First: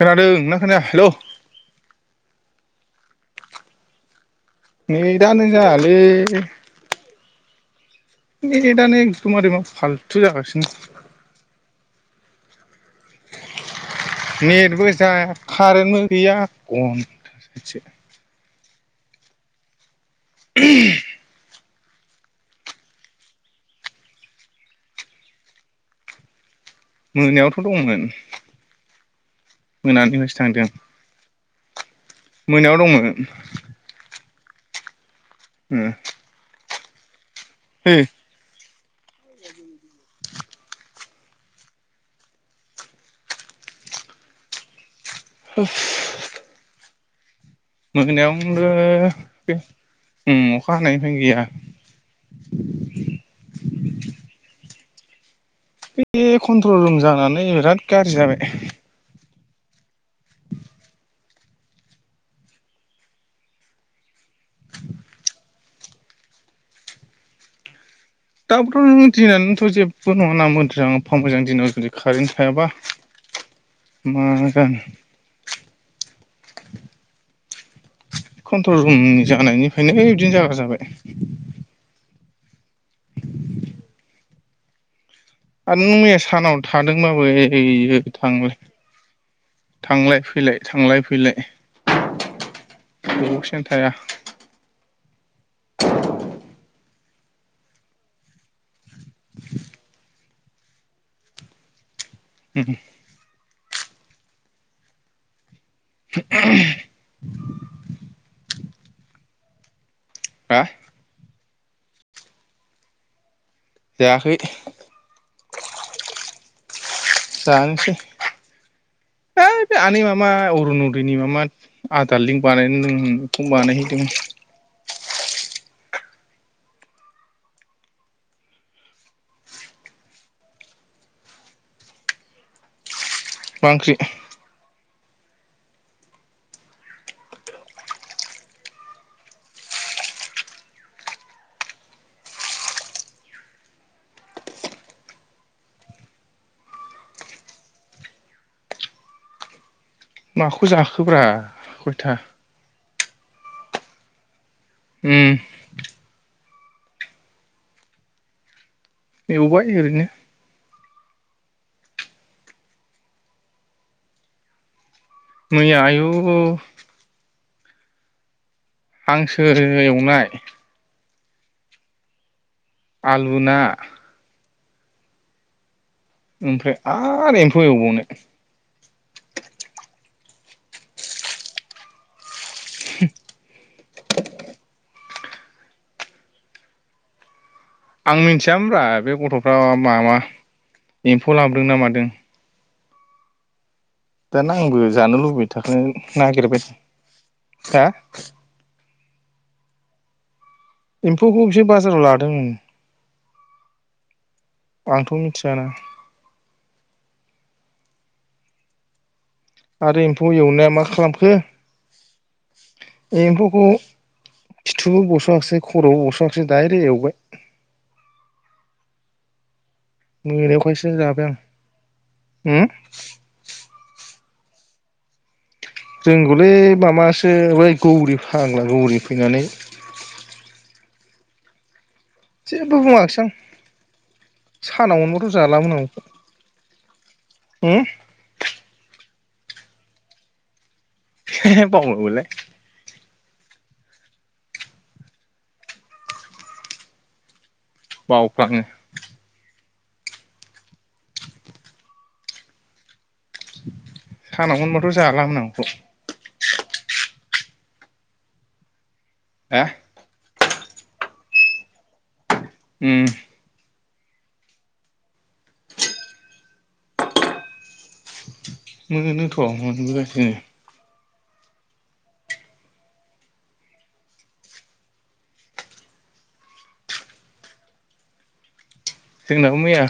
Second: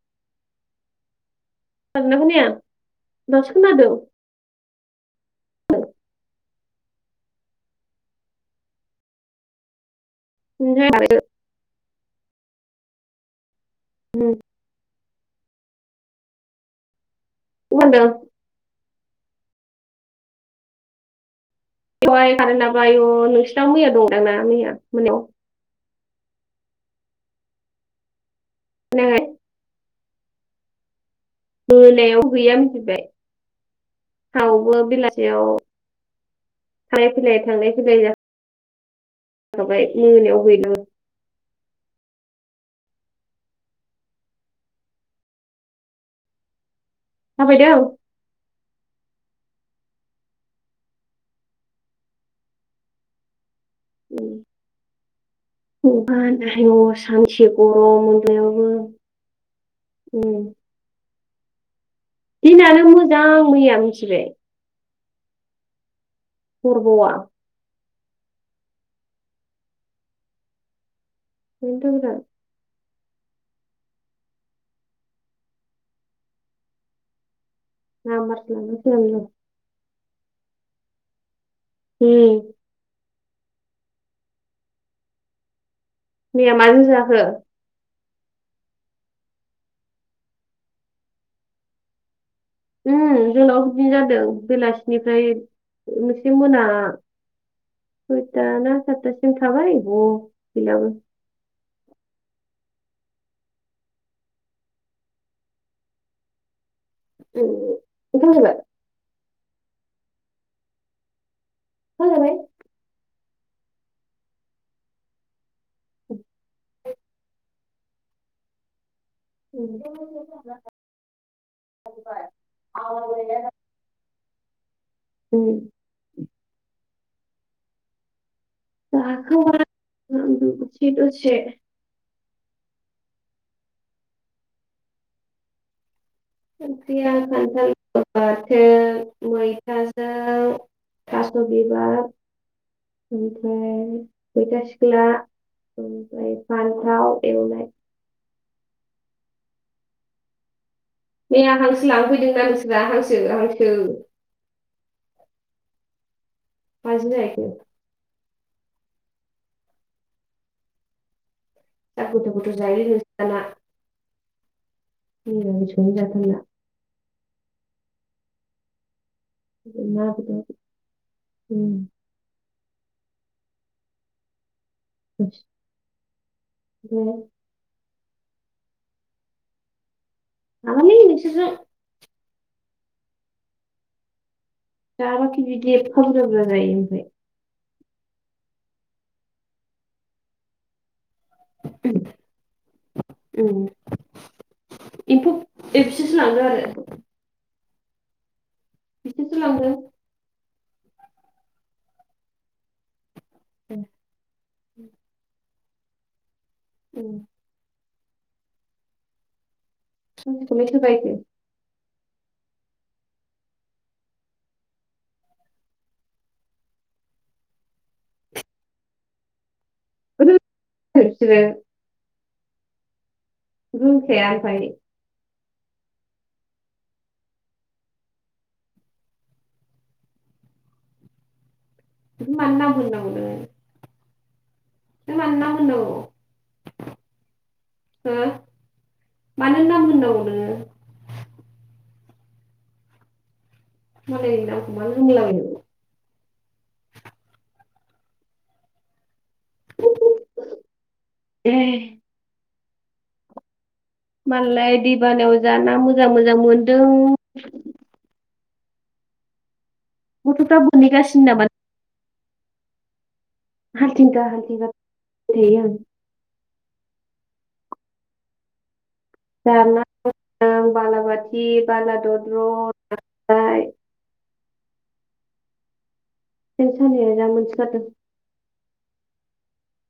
खोनादोंना खोनाया हेल'। खोनादोंना खोनाया दासो खोनादों। नेटानो जायालै। [unintelligible] जागासिनो। ओमफ्राय आरो उम नेटबो जाया कारेन्टबो गैया [unintelligible] [unintelligible] [unintelligible] बेवाय खारोना आय' नोंस्रा मैया दं दांना मैया मोनायाव? मोनायावथ' दंमोन। [unintelligible] मोनानिफ्रायसो थांदों। [unintelligible] [unintelligible] बेलासियाव मोनायाव दंमोन थांलाय- फैलाय थांलाय- है फैलाय माबाय मोनायाव हैनो [unintelligible] थाबायदों मोनायावबो उ अखा हानायनिफ्राय गैया। [unintelligible] बे कन्ट्रल रुम जानानै बिराद गाज्रि जाबाय उम। दिनानो मोजां मैया मिथिबाय। [unintelligible] दाबोथ' नों दिननानैथ' जेबो नङाना मोजां -मोजां दिनाव जुदि बेनोथ' बिराद कारेन्ट थायाबा [unintelligible] नाम्बारसो कन्ट्रल रुम लानांसिगोन जों। जानायनिफ्रायनो बिदिनो जागा जाबाय। [unintelligible] आरो नों मैया सानाव माजों थादोंबाबो जाखो ओइ [unintelligible] थांलाय -फैलाय थांलाय- फैलाय। उ दसेनो जोंनाव थाया बिदिनो जादों बेलासिनिफ्राय मोनसे मोना सयतना सातासिम थाबाय [unintelligible] [unintelligible] [unintelligible] [unintelligible] हा ओंखाम जाबाय? जायाखै। जानसै। उम। आनैै मामा अरुनदयनि मामा आदार जाबाय लिंक बानायनोनो बेखौ बानायहैदों ओम [unintelligible] मा ओंख्रि? ओंख्रिया खान्थाल बाथोन मैथाजों थास' बिबार ओमफ्राय मैथा सिख्ला आमफ्राय फानथाव एवनाइ माखौ जाखोब्रा मैया हांसो खयथा लांफैदोंना नोंस्रा हांसो हांसो उम माजों जाहैखो? एवबाय ओरैनो [unintelligible] मैया निरामिसखौनो आयु जाथारला हांसो ना एवनाय बेदर उम आलु ना [unintelligible] ओमफ्राय आरो एम्फौ एवबावनाय हालालै नोंसोरजों [unintelligible] जाबाखि बिदि एबफा बुज्रा बुज्रा जायो ओमफाय आं मिथियामोनब्रा बे गथ'फ्रा माबा एम्फौ लाबोदों ना मादों ओम दाना आंबो जानो ए लुबैथाखानो बिसोरसो लांदों नागिरबाय आरो हा? बिसोरसो लांदों एम्फौखौ बिसोर बाजाराव लादोंमोन ओम ए आंथ' मिथियाना औ आरो एम्फौ सनजिखौलाय एवनाया सोर मा बायखो खालामखो बे एम्फौखौ खिथु बस'आसै खर' बस'आसै डाइरेक्ट एवबाय रोङानो मोनायावखायसो जाबाय बिसोरो आं रोंखाया आमफाय रोंगौलै माबासो बै गौरि फाग्ला गौरि फैनानै जेबो बुङाखिसै आं [unintelligible] सानाव मोनबाथ' जालामोन आं नोङो । होम? नों मानो नाम होननांगौ नोङो? [unintelligible] मालायनि नामखौ मानो होनला बायो बावफ्लाङो [unintelligible] ए [inaudible] सानाव मालाय मोनबाथ' दैबानायाव जालामोन आं जा बेखौ ना मोजां मोजां मोनदों हो? गथ'फ्रा बोनहैगासिनो नामा उम हालथिंगा हालथिंगा [unintelligible] मोनोथ' [unintelligible] मोनबोगासिनो [unintelligible] बालादद्र खांख्राय सेन सानाया जा मोनसो गारदों। जोंनाबो मैया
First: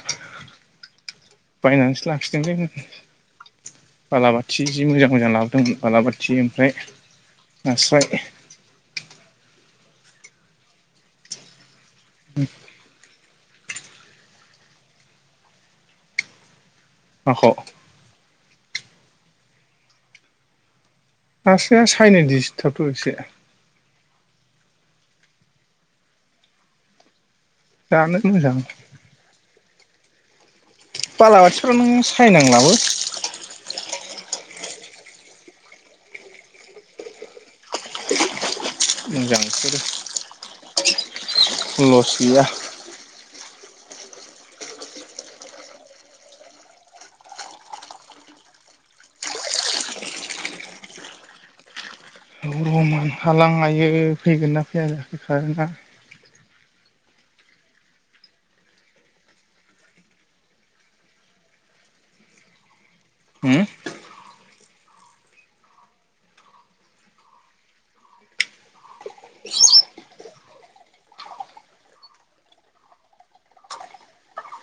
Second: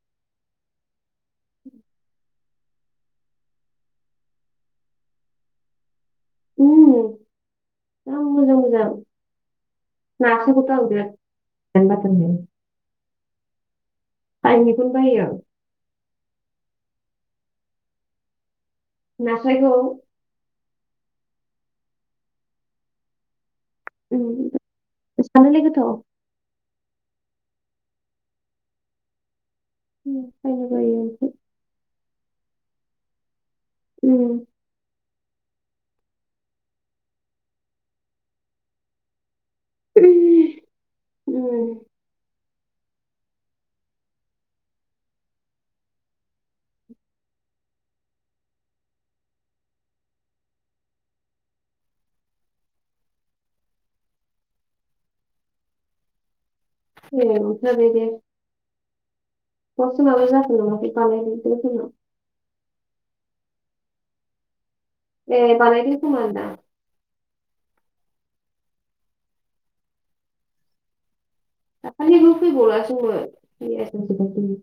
बायनानैसो लाखिदों जोङो। बालाबाथि जि मोजां मोजां लाबोदोंमोन बालाबाथ थि ओमफ्राय उम नास्राय नासो खोथ' आं बिरात जानो बाथारलै आं बेखौनो बायो। माख' नास्रायखौ नास्राया सायनो दिसथाबथ'' एसे उम ओ जानोलाय गोथाव। जानो मोजां। उम बायनो बायो ओमफ्राय। बालाबाथिफ्राव नों सायनांलाबो उम मोजांसो उम लस गैया। रमान हालां हायो फैगोन ना फैया जाखो खारेना अ थारै बे अ जोंनाबो जाथ'लाङाखै बानायाखैनो जोंनाव उम ए बानायाखैनो खोमा होनदां दाखालिबो फैबावलासोमोन मैयासो हगारदों।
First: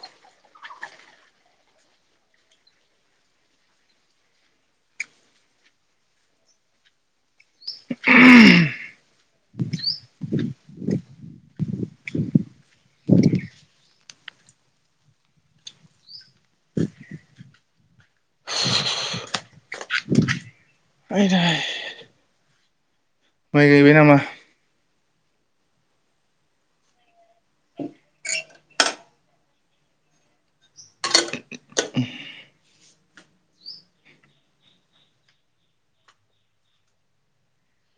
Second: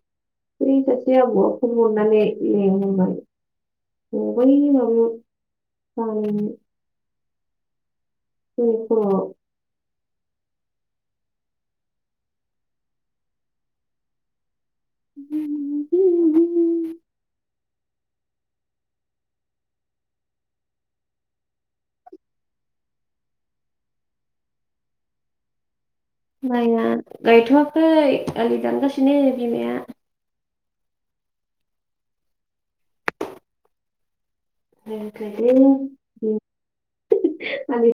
बै सासे आबौवा फन हरनानै लिंहरबाय। अ बै माबायाव गामिनि बै ग [unintelligible] [unintelligible] आयदै माइ गायबाय नामा माइया गायथ'वाखै आलि दानगासिनो बिमाया। हामथारदों उम [unintelligible] मानि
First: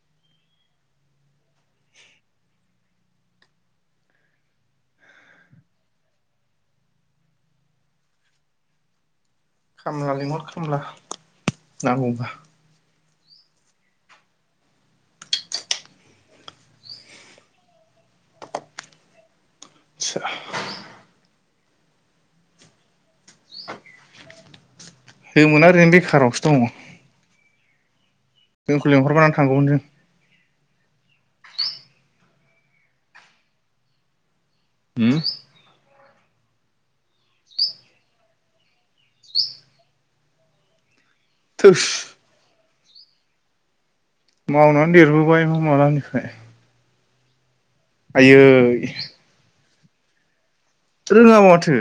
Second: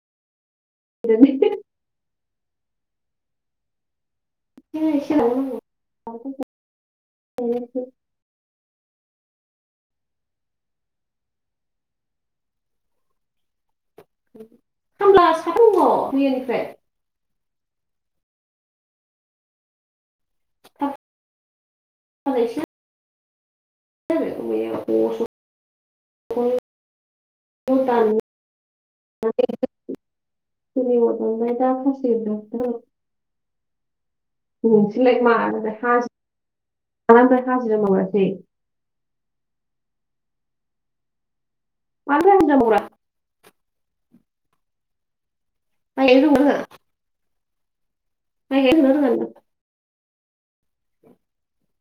जों [unintelligible] ए एसे माबानांगौ [unintelligible] खामला लेंहर खामला नांगौबा उम खामला साथाम दङ मैयानिफ्राय [unintelligible] दा आरो मैयाव होमोना रोंनि खारावसो दङ। बन दाननो जोंखौ लेंंहरबानो थांगौमोन जों सोरनिब [unintelligible] उम होम सिलाय मानोथो खास माबानिसै खासि जों माबानिसै। [inaudible] थोस मानोथो हाजिरा मावो रा मावनानै देरबोबाय मा माइ मालानिफ्राय गायनो रोंगौ ना रोङा माइ गायनो रोंगौना रोङा नोंलाय आयै रोङाबा माथो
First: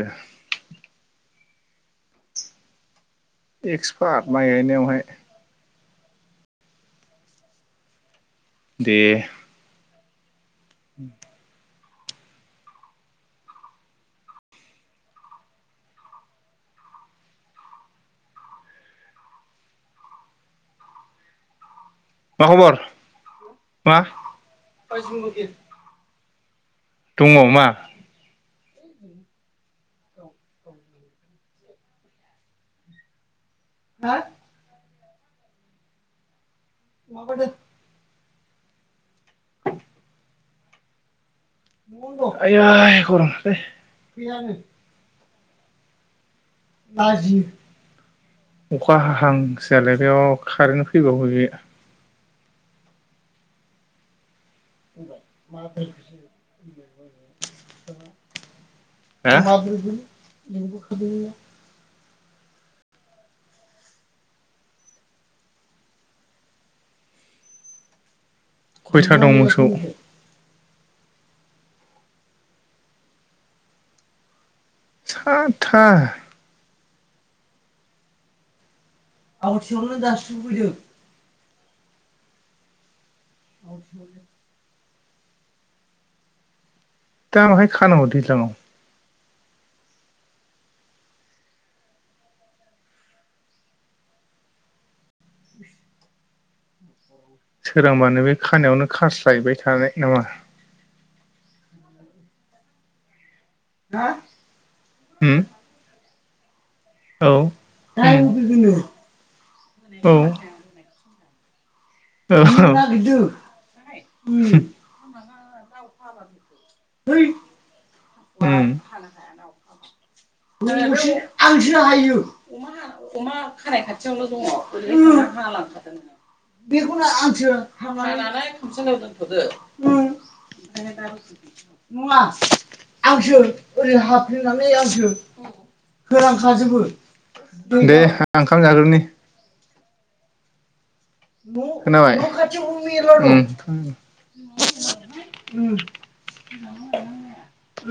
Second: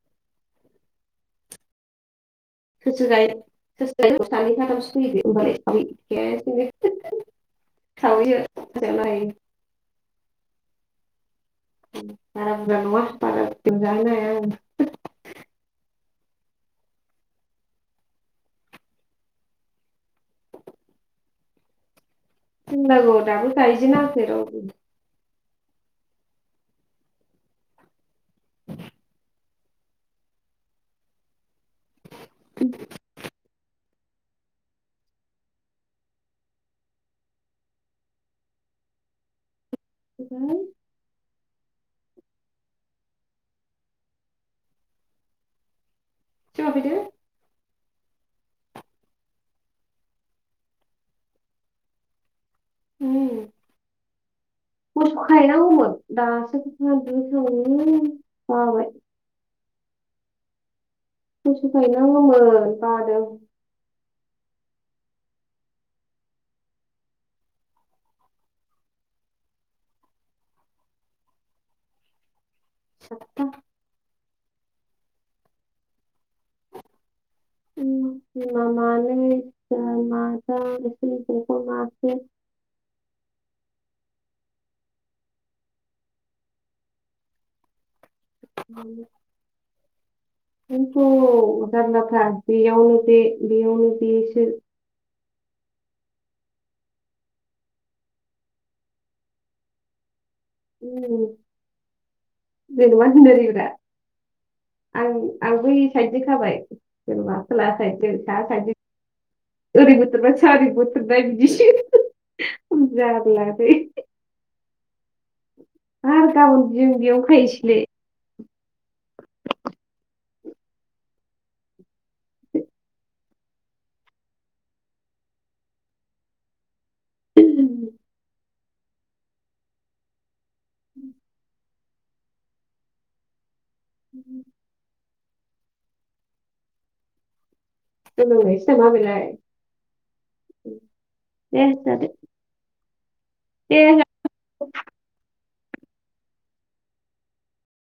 जिराय गोस एक्सपार्ट थोनायफोरखौ माइ सानै गायनायावहाय साथामसो बेखौ बानाय दे [unintelligible] [inaudible] उम बाराबुजा नङा बाराबुजा जाहोनो हाया आङो हो मा खबर थिननांगौ दाबो मा गायजेनाखै र' उम दङ मा? [unintelligible] उम हा मवाबादों हो आयोय गरम थारलौ माफैदो लाजियो अखा हाहांसो जालायबाय अ खारेन्ट फैबागोन बियो हु मोसौ खायैनांगौमोन दासो सफा दुगैखांबायमोन आं बाय लेबोखादोमोना न'आवनो दंमोन बादों खयथा दं मोसौ? [unintelligible] सा--था बिमा मानै मानि फिसा माथाम [unintelligible] [unintelligible] दा माहाय खानांग दैज्लाङाव? [unintelligible] ओंखायनोथ जारलाथार बियावनो बे बियावनो बे सो। [unintelligible] सोरांबानो बे खानायावनो खास्लायबाय थानाय नामा? उम जेनोबा उम आं-आं बैहायसो खाबाय औ बोरमाथ' औ लाखायाखै ओरै बोथ्रोद बायथा ओरै बोथ्रोदबाय इसोर जारलादै आरो गाबोन बियो बियावनो खाहैयनिसै उम आंसो हायो अमा खानाय खाथियावनो' दङ रै हा लांखादों। बेखौनो आंसो हामायनानै खामसालियाव दोनथ'दो [unintelligible] नङा आंसो ओरै हाल्फेनानै आंसो होनांखाजोबो दे आं ओंखाम दोननांलायसै नामा जाग्रोनोनि बेलाय [unintelligible] दे जादो खोनाबाय दे उम उम